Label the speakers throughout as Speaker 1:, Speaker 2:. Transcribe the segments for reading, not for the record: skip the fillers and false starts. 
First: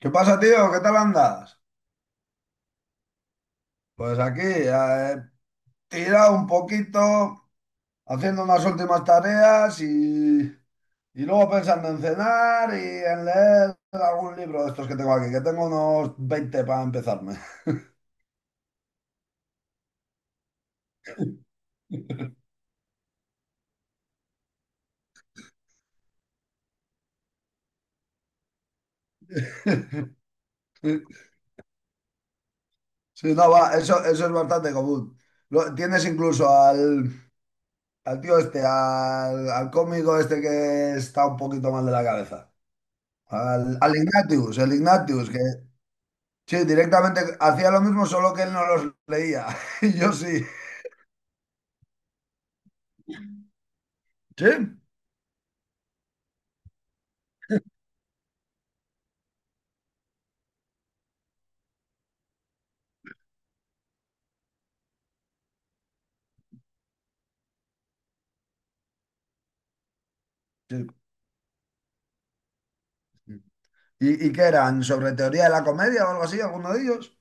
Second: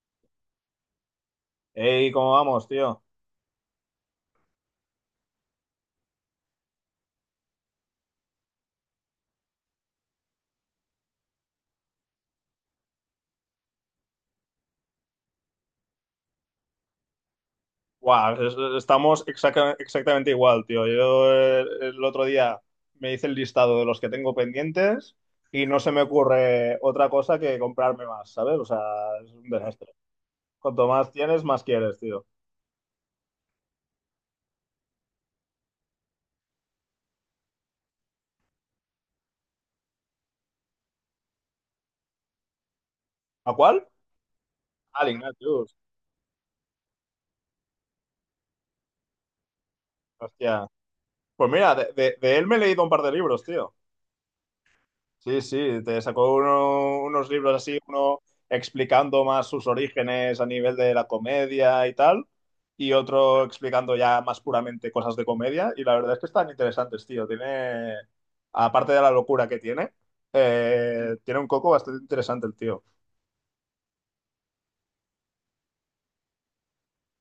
Speaker 1: ¿Qué pasa, tío? ¿Qué tal andas?
Speaker 2: Ey, ¿cómo vamos, tío?
Speaker 1: Pues aquí, tirado un poquito, haciendo unas últimas tareas y luego pensando en cenar y en leer algún libro de estos que tengo aquí, que tengo unos 20 para empezarme.
Speaker 2: Guau, estamos exactamente igual, tío. Yo otro día me hice el listado de los que tengo pendientes y no se me ocurre otra cosa que comprarme más, ¿sabes? O sea, es un desastre. Cuanto más tienes, más quieres, tío.
Speaker 1: Sí, no, va, eso es bastante común. Lo- tienes incluso al, al tío este, al cómico este que está un poquito mal de la cabeza.
Speaker 2: ¿A
Speaker 1: Al,
Speaker 2: cuál?
Speaker 1: al Ignatius, el
Speaker 2: Al
Speaker 1: Ignatius, que,
Speaker 2: Ignatius.
Speaker 1: sí, directamente hacía lo mismo, solo que él no los leía. Y yo sí.
Speaker 2: Hostia. Pues mira, de él me he leído un par de libros, tío.
Speaker 1: Sí,
Speaker 2: Sí, sí, te sacó unos libros así, uno explicando más sus orígenes a nivel de la comedia y tal, y otro explicando ya más puramente cosas de comedia, y la verdad es que están interesantes, tío. Tiene, aparte de la locura que tiene,
Speaker 1: sí.
Speaker 2: tiene un coco bastante interesante el tío.
Speaker 1: ¿Y qué eran? ¿Sobre teoría de la comedia o algo así, alguno de ellos?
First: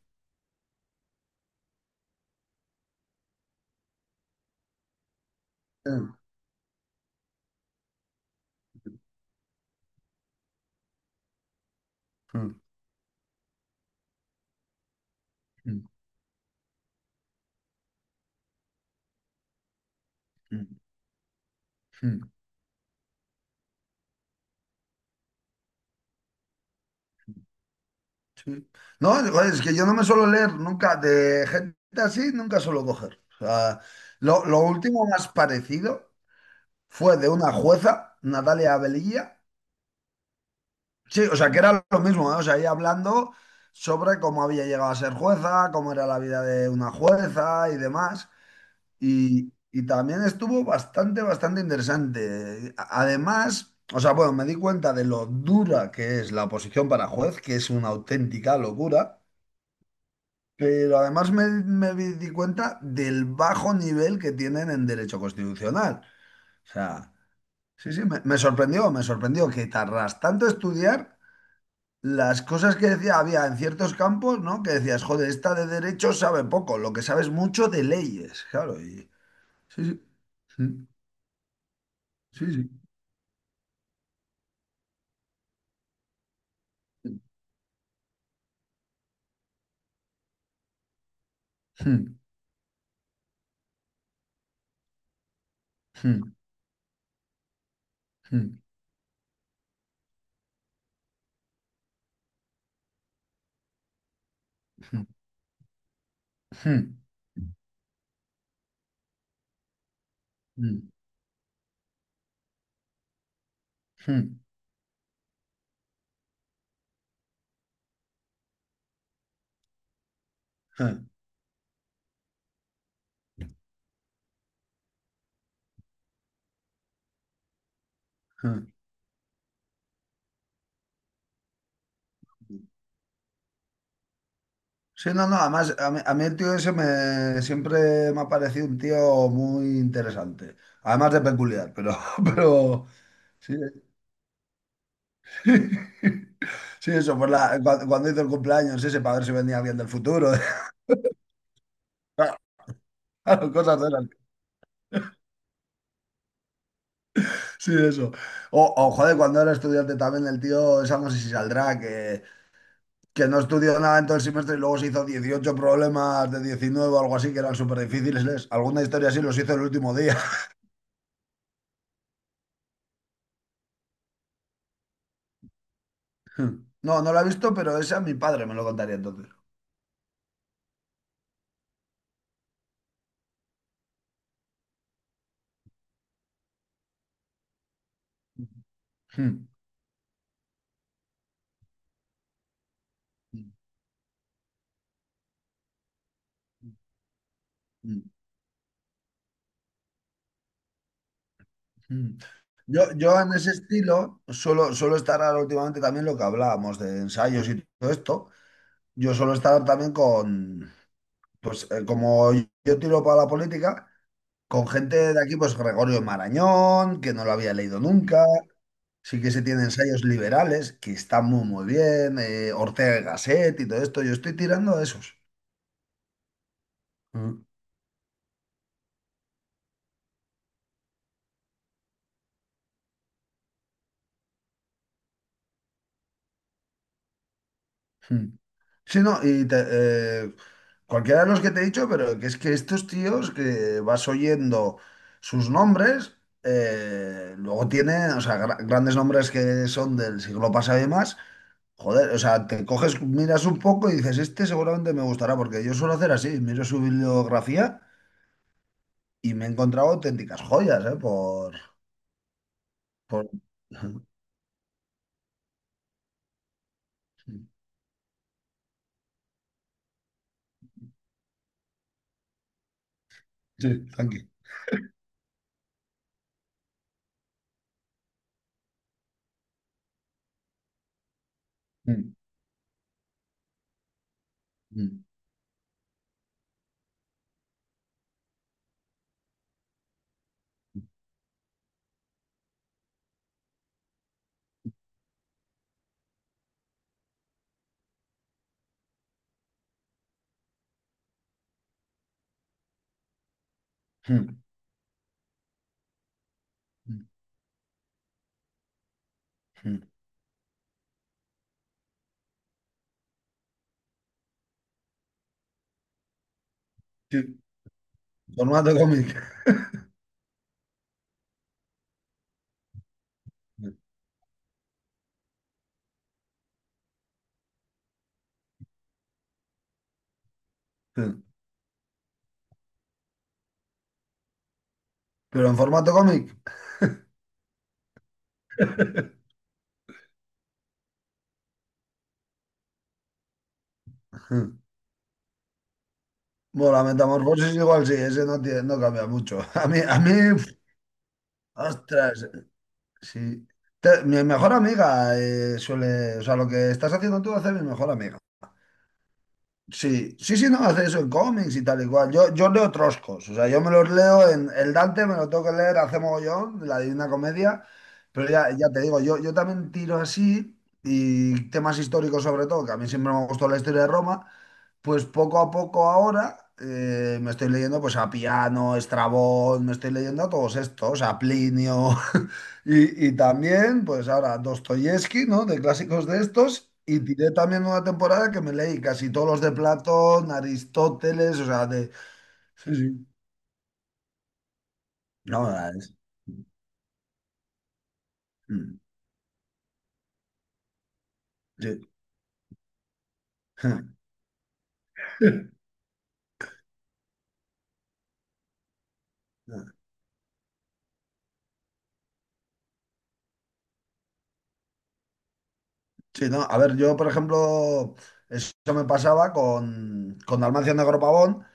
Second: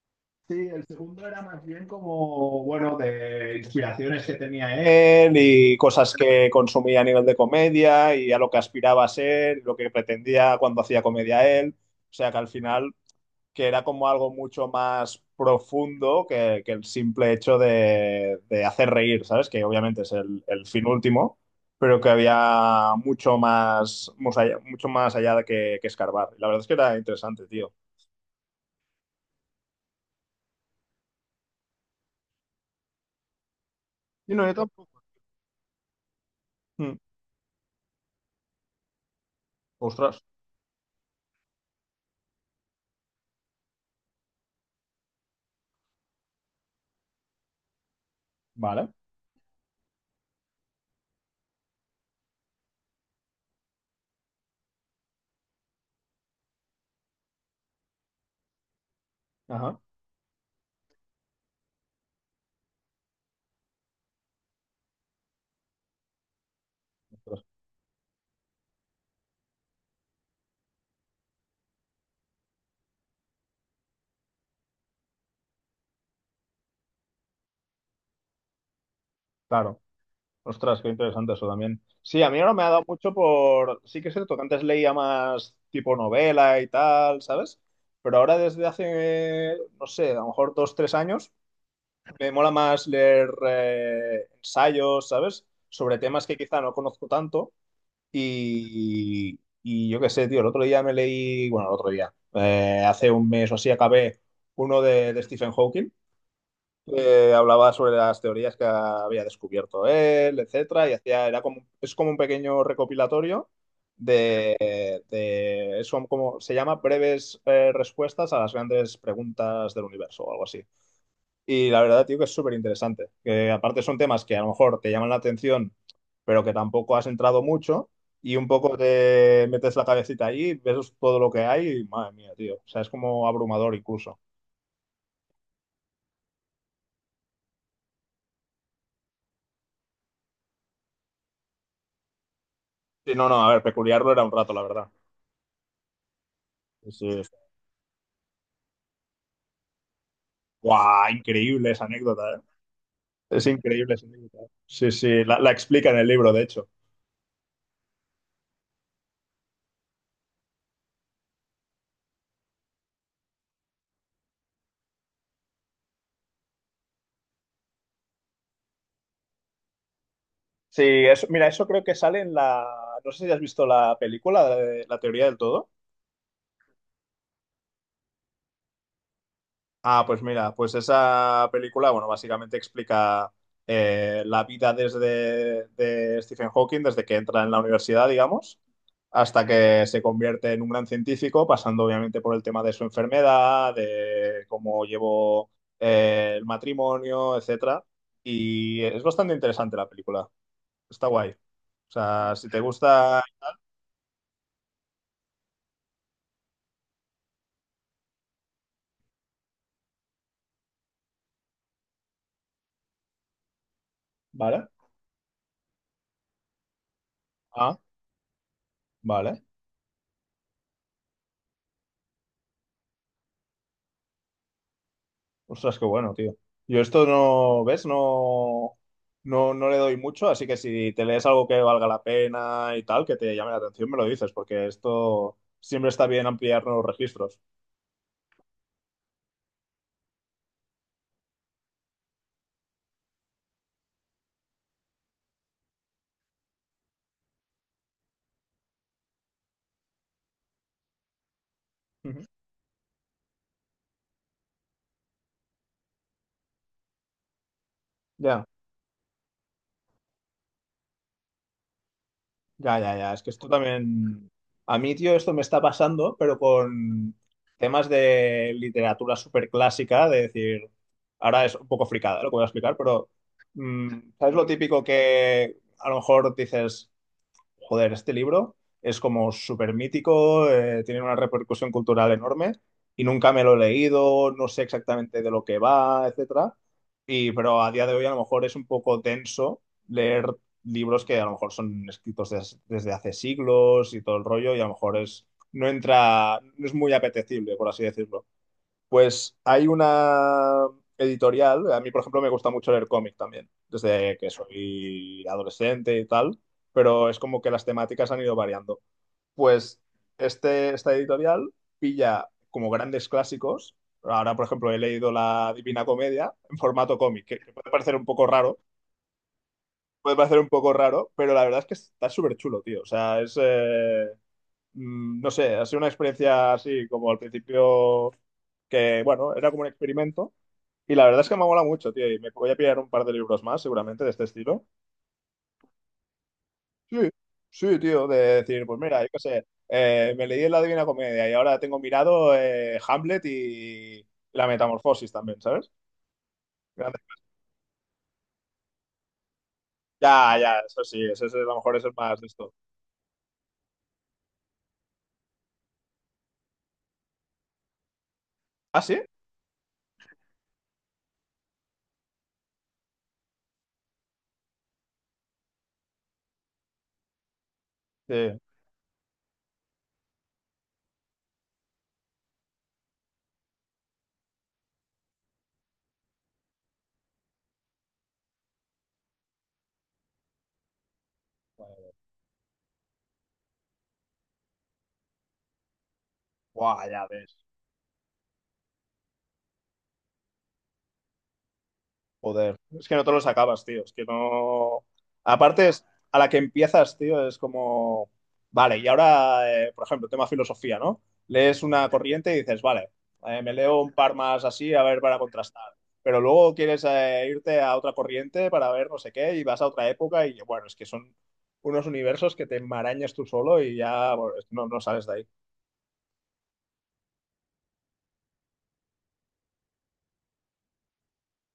Speaker 2: Sí, el segundo era más bien como, bueno, de inspiraciones que tenía él y cosas
Speaker 1: Mm,
Speaker 2: que consumía a nivel de comedia y a lo que aspiraba a ser, lo que pretendía cuando hacía comedia él. O sea que al
Speaker 1: mm,
Speaker 2: final, que era como algo mucho más
Speaker 1: mm,
Speaker 2: profundo que el simple hecho de hacer reír, ¿sabes? Que obviamente es
Speaker 1: mm,
Speaker 2: el fin último, pero que
Speaker 1: mm,
Speaker 2: había mucho más, mucho más allá de que escarbar. La verdad es que era interesante, tío.
Speaker 1: sí. No, joder, es que yo no me suelo leer nunca de gente así, nunca suelo coger. O sea,
Speaker 2: Y no,
Speaker 1: lo,
Speaker 2: yo
Speaker 1: lo
Speaker 2: tampoco.
Speaker 1: último más parecido
Speaker 2: Mm,
Speaker 1: fue de una jueza, Natalia Velilla.
Speaker 2: ostras.
Speaker 1: Sí, o sea, que era lo mismo, ¿eh? O sea, ella hablando sobre cómo había llegado a ser jueza, cómo era la vida de una jueza y demás.
Speaker 2: Vale.
Speaker 1: Y también estuvo bastante, bastante interesante. A- Además, o sea, bueno, me di cuenta de lo dura que es la oposición para juez, que es una auténtica locura,
Speaker 2: Ajá.
Speaker 1: pero además me, me vi- di cuenta del bajo nivel que tienen en derecho constitucional. O sea,
Speaker 2: Ostras.
Speaker 1: sí, sí, me sorprendió, me sorprendió que tardas tanto estudiar las cosas que decía, había en ciertos campos, ¿no? Que decías, joder, esta de derecho sabe poco, lo que sabes mucho de leyes, claro, y
Speaker 2: Claro.
Speaker 1: sí, sí.
Speaker 2: Ostras,
Speaker 1: Sí,
Speaker 2: qué interesante eso también. Sí, a mí
Speaker 1: sí,
Speaker 2: ahora me ha
Speaker 1: sí.
Speaker 2: dado mucho por... Sí que es cierto que antes leía más tipo novela y
Speaker 1: Sí,
Speaker 2: tal, ¿sabes? Pero ahora desde hace, no sé, a lo mejor dos, tres años, me mola más leer ensayos, ¿sabes? Sobre temas que quizá no conozco tanto. Y yo qué sé, tío, el otro día me leí, bueno, el otro día, hace un mes o así acabé uno de Stephen Hawking, que hablaba sobre las teorías que había descubierto él, etcétera, y hacía, era como, es como un pequeño recopilatorio de, son como, se llama breves respuestas a las grandes preguntas del universo o algo así. Y la verdad, tío, que es súper interesante. Que aparte son temas que a lo mejor te llaman la atención, pero que tampoco has entrado mucho. Y un poco te metes la cabecita ahí, ves todo lo que hay y madre mía, tío. O sea, es como abrumador incluso.
Speaker 1: no, no, además a mí el tío ese me, siempre me ha parecido un tío muy interesante, además de peculiar, pero, pero
Speaker 2: Sí, no, no, a
Speaker 1: sí,
Speaker 2: ver, peculiarlo era un rato, la verdad. Sí,
Speaker 1: sí, eso,
Speaker 2: sí.
Speaker 1: por la, cuando hizo el cumpleaños ese para ver si venía alguien del futuro,
Speaker 2: ¡Guau! Increíble esa anécdota, ¿eh? Es
Speaker 1: claro, cosas de
Speaker 2: increíble esa
Speaker 1: esas.
Speaker 2: anécdota. Sí, sí, la explica en el libro, de hecho.
Speaker 1: Sí, eso. O, joder, cuando era estudiante también el tío, esa no sé si saldrá, que no estudió nada en todo el semestre y luego se hizo 18 problemas de 19 o algo así que eran súper difíciles. Alguna historia así los hizo el último día.
Speaker 2: Sí, eso, mira, eso creo que sale en la... No sé si has visto la película de La Teoría del Todo.
Speaker 1: No, no la he visto, pero esa mi padre me lo contaría entonces.
Speaker 2: Ah, pues mira, pues esa película, bueno, básicamente explica la vida desde de Stephen Hawking, desde que entra en la universidad, digamos,
Speaker 1: Hmm.
Speaker 2: hasta que se convierte en un gran científico, pasando obviamente por el tema de su enfermedad, de cómo llevó el matrimonio, etcétera.
Speaker 1: Mm,
Speaker 2: Y es bastante interesante la película. Está guay. O
Speaker 1: mm.
Speaker 2: sea, si te
Speaker 1: Yo
Speaker 2: gusta.
Speaker 1: en ese estilo suelo estar ahora últimamente también lo que hablábamos de ensayos y todo esto. Yo suelo estar también con, pues como yo tiro para la política, con
Speaker 2: Vale.
Speaker 1: gente de aquí, pues Gregorio Marañón, que no lo había
Speaker 2: Ah,
Speaker 1: leído nunca. Sí que se
Speaker 2: vale.
Speaker 1: tiene ensayos liberales, que están muy, muy bien, Ortega y Gasset y todo esto. Yo estoy tirando a esos.
Speaker 2: Ostras, qué bueno, tío. Yo esto
Speaker 1: Mm.
Speaker 2: no, ¿ves? No, no le doy mucho, así que si te lees algo que valga la pena y tal, que te llame la atención, me lo dices, porque esto siempre está bien ampliar nuevos registros.
Speaker 1: Mm. Sí, no, y eh, cualquiera de los que te he dicho, pero que es que estos tíos que vas oyendo sus nombres, luego tiene, o sea, grandes nombres que son del siglo pasado y más. Joder, o
Speaker 2: Ujú.
Speaker 1: sea, te coges, miras un poco y dices, este seguramente me gustará, porque yo suelo hacer así, miro su bibliografía
Speaker 2: Ya,
Speaker 1: y me he encontrado auténticas joyas, ¿eh?
Speaker 2: ya, ya, ya. Es que
Speaker 1: Por-
Speaker 2: esto
Speaker 1: Ajá.
Speaker 2: también. A mí, tío, esto me está pasando, pero con temas de literatura súper clásica, de decir, ahora es un poco fricada lo que voy a explicar, pero
Speaker 1: Sí, tranqui.
Speaker 2: ¿sabes lo típico que a lo mejor dices? Joder, este libro es como súper mítico, tiene una repercusión cultural
Speaker 1: Mm,
Speaker 2: enorme y nunca me lo he leído, no sé
Speaker 1: mm,
Speaker 2: exactamente de lo que va, etcétera. Y, pero a día de hoy a lo mejor es un poco denso leer libros que a lo mejor son escritos desde hace siglos y todo el rollo y a lo mejor es, no entra, no es muy apetecible, por así decirlo. Pues hay una editorial, a mí por ejemplo me gusta mucho leer cómic también, desde que
Speaker 1: mm,
Speaker 2: soy adolescente y tal, pero es como que las temáticas han ido variando. Pues
Speaker 1: mm.
Speaker 2: esta editorial pilla como grandes clásicos. Ahora, por ejemplo, he leído La Divina Comedia en formato cómic,
Speaker 1: Sí,
Speaker 2: que puede parecer un poco raro,
Speaker 1: formato cómic.
Speaker 2: puede parecer un poco raro, pero la verdad es que está súper chulo, tío. O sea, es... no sé, ha sido una experiencia así como al principio que, bueno, era como un experimento. Y
Speaker 1: Sí.
Speaker 2: la verdad es que me mola mucho, tío. Y me voy a pillar un par de libros más, seguramente, de este estilo.
Speaker 1: Pero en formato cómic.
Speaker 2: Sí, sí, tío. De decir, pues mira, yo qué sé, me leí La Divina Comedia y ahora tengo mirado Hamlet y La
Speaker 1: Sí.
Speaker 2: Metamorfosis también, ¿sabes?
Speaker 1: Bueno, la
Speaker 2: Grande.
Speaker 1: metamorfosis igual sí, ese no, tiene- no cambia mucho. A mí,
Speaker 2: Ya, ya, eso sí, ese es, a lo mejor es el más de
Speaker 1: ostras,
Speaker 2: esto.
Speaker 1: sí. Mi mejor amiga suele, o sea, lo que estás haciendo tú hace mi mejor amiga.
Speaker 2: ¿Ah, sí?
Speaker 1: Sí, sí, sí, no, hace eso en cómics y tal y cual. Yo leo troscos, o sea, yo me los leo en el Dante, me lo tengo que leer hace mogollón, la Divina Comedia, pero
Speaker 2: Sí.
Speaker 1: ya, ya te digo, yo también tiro así y temas históricos sobre todo, que a mí siempre me gustó la historia de Roma, pues poco a poco ahora me estoy leyendo pues a Piano, Estrabón, me estoy leyendo a todos estos, a Plinio y también pues ahora Dostoyevsky, ¿no? De clásicos de estos
Speaker 2: Guau,
Speaker 1: y
Speaker 2: ya
Speaker 1: tiré
Speaker 2: ves.
Speaker 1: también una temporada que me leí casi todos los de Platón, Aristóteles, o sea, de...
Speaker 2: Joder,
Speaker 1: Sí,
Speaker 2: es que no
Speaker 1: sí.
Speaker 2: te los acabas, tío. Es que no.
Speaker 1: No,
Speaker 2: Aparte, es, a la que empiezas, tío, es como. Vale,
Speaker 1: mm,
Speaker 2: y ahora, por ejemplo, tema filosofía, ¿no? Lees
Speaker 1: sí.
Speaker 2: una corriente y dices, vale, me leo un par más así, a ver, para contrastar. Pero luego quieres irte a otra corriente para ver no sé qué y vas a otra época y bueno, es que son unos universos que te enmarañas tú solo y ya bueno, no, no sales de ahí.
Speaker 1: Sí, no, a ver, yo por ejemplo, eso me pasaba con Dalmacio Negro Pavón,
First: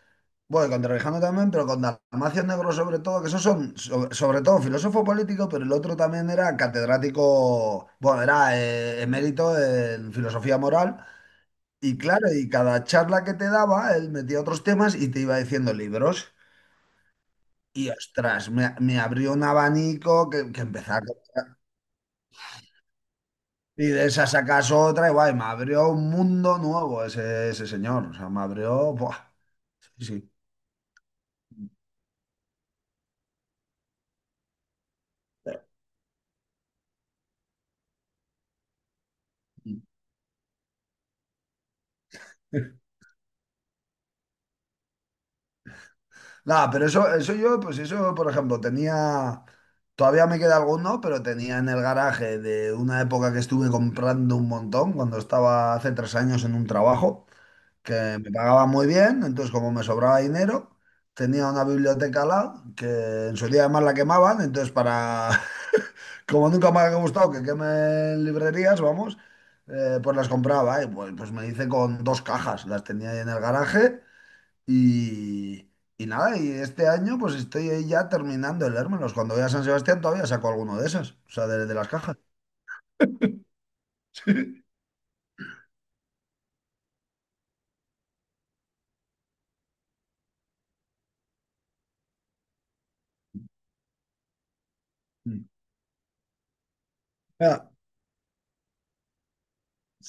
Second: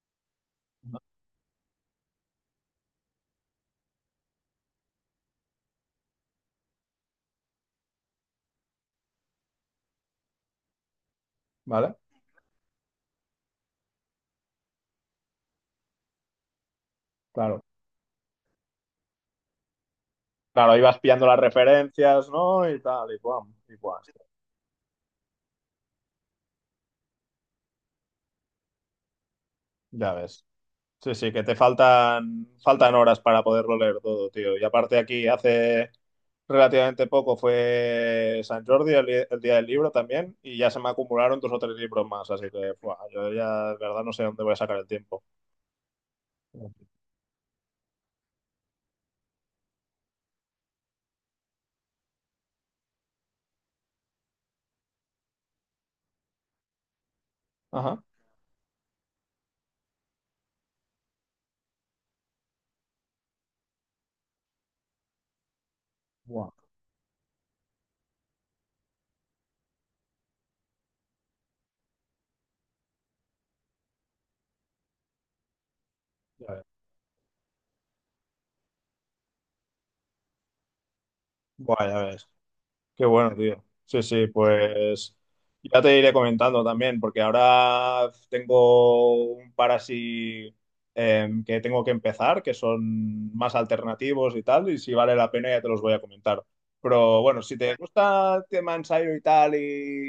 Speaker 1: bueno, con Trevijano también, pero con Dalmacio Negro sobre todo, que esos son sobre todo filósofo político, pero el otro también era catedrático, bueno, era emérito en filosofía moral.
Speaker 2: ¿Vale?
Speaker 1: Y claro, y cada charla que te daba, él metía otros temas y te iba diciendo libros.
Speaker 2: Claro.
Speaker 1: Y ostras, me abrió un abanico que
Speaker 2: Claro, ahí vas
Speaker 1: empezar.
Speaker 2: pillando las referencias, ¿no? Y tal, y guam, y
Speaker 1: Y
Speaker 2: guam.
Speaker 1: de esa sacas otra y guay, me abrió un mundo nuevo ese, ese señor. O sea, me abrió... Buah,
Speaker 2: Ya
Speaker 1: sí,
Speaker 2: ves. Sí, sí, que te faltan, faltan horas para poderlo leer todo, tío. Y aparte aquí hace relativamente poco fue San Jordi, el día del
Speaker 1: sí.
Speaker 2: libro también, y ya se me acumularon dos o tres libros más, así que buah, yo ya de verdad no sé dónde voy a sacar el tiempo.
Speaker 1: Nada, pero eso yo, pues eso, por ejemplo, tenía, todavía me queda alguno, pero tenía en el garaje de una época que estuve comprando un montón, cuando estaba hace 3 años en un trabajo,
Speaker 2: Ajá.
Speaker 1: que me pagaba muy bien, entonces como me sobraba dinero, tenía una biblioteca al lado, que en su día además la quemaban, entonces para, como
Speaker 2: Buah,
Speaker 1: nunca me ha gustado que quemen librerías, vamos, pues las compraba, y pues, me hice con dos cajas, las tenía ahí en el garaje. Y, y nada, y
Speaker 2: ya ves.
Speaker 1: este año pues estoy ahí ya terminando de leérmelos. Cuando voy a San Sebastián todavía saco alguno de esas o sea, de
Speaker 2: Buah,
Speaker 1: las
Speaker 2: ya
Speaker 1: cajas.
Speaker 2: ves. Qué bueno, tío. Sí, sí, pues ya te iré comentando también, porque ahora tengo un par así que tengo que empezar, que son más alternativos y tal, y si vale la
Speaker 1: Mm.
Speaker 2: pena ya te los voy a comentar. Pero bueno, si
Speaker 1: Ah,
Speaker 2: te gusta el tema ensayo y tal,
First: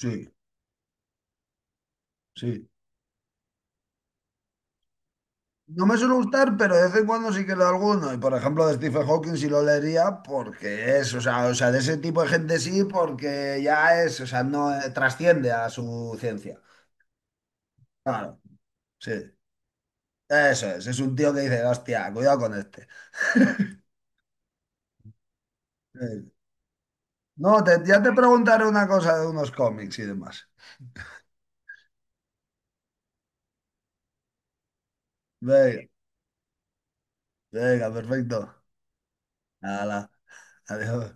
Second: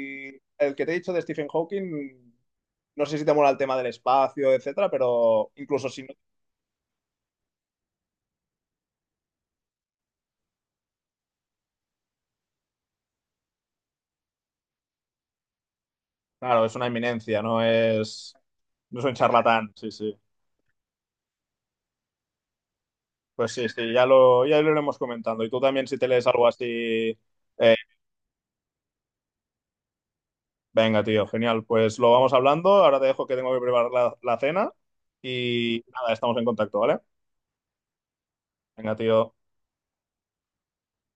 Speaker 1: sí,
Speaker 2: el que te he dicho de Stephen Hawking,
Speaker 1: sí.
Speaker 2: no sé si te mola el tema del espacio, etcétera, pero
Speaker 1: No
Speaker 2: incluso
Speaker 1: me
Speaker 2: si no,
Speaker 1: suele gustar, pero de vez en cuando sí que leo alguno. Y por ejemplo, de Stephen Hawking sí lo leería porque es, o sea, de ese tipo de gente sí, porque ya es, o sea, no trasciende a su ciencia.
Speaker 2: claro, es una eminencia, no es,
Speaker 1: Claro,
Speaker 2: no es
Speaker 1: sí.
Speaker 2: un charlatán, sí, sí.
Speaker 1: Eso es un tío que dice, hostia, cuidado con este.
Speaker 2: Pues sí, sí, ya lo iremos comentando. Y tú también, si te
Speaker 1: Eh,
Speaker 2: lees algo así,
Speaker 1: No,
Speaker 2: eh,
Speaker 1: ya te preguntaré una cosa de unos cómics y demás.
Speaker 2: venga, tío, genial. Pues lo vamos hablando. Ahora te dejo que tengo que preparar la cena. Y
Speaker 1: Venga.
Speaker 2: nada, estamos en contacto, ¿vale?
Speaker 1: Venga, perfecto.
Speaker 2: Venga, tío.
Speaker 1: Nada, adiós.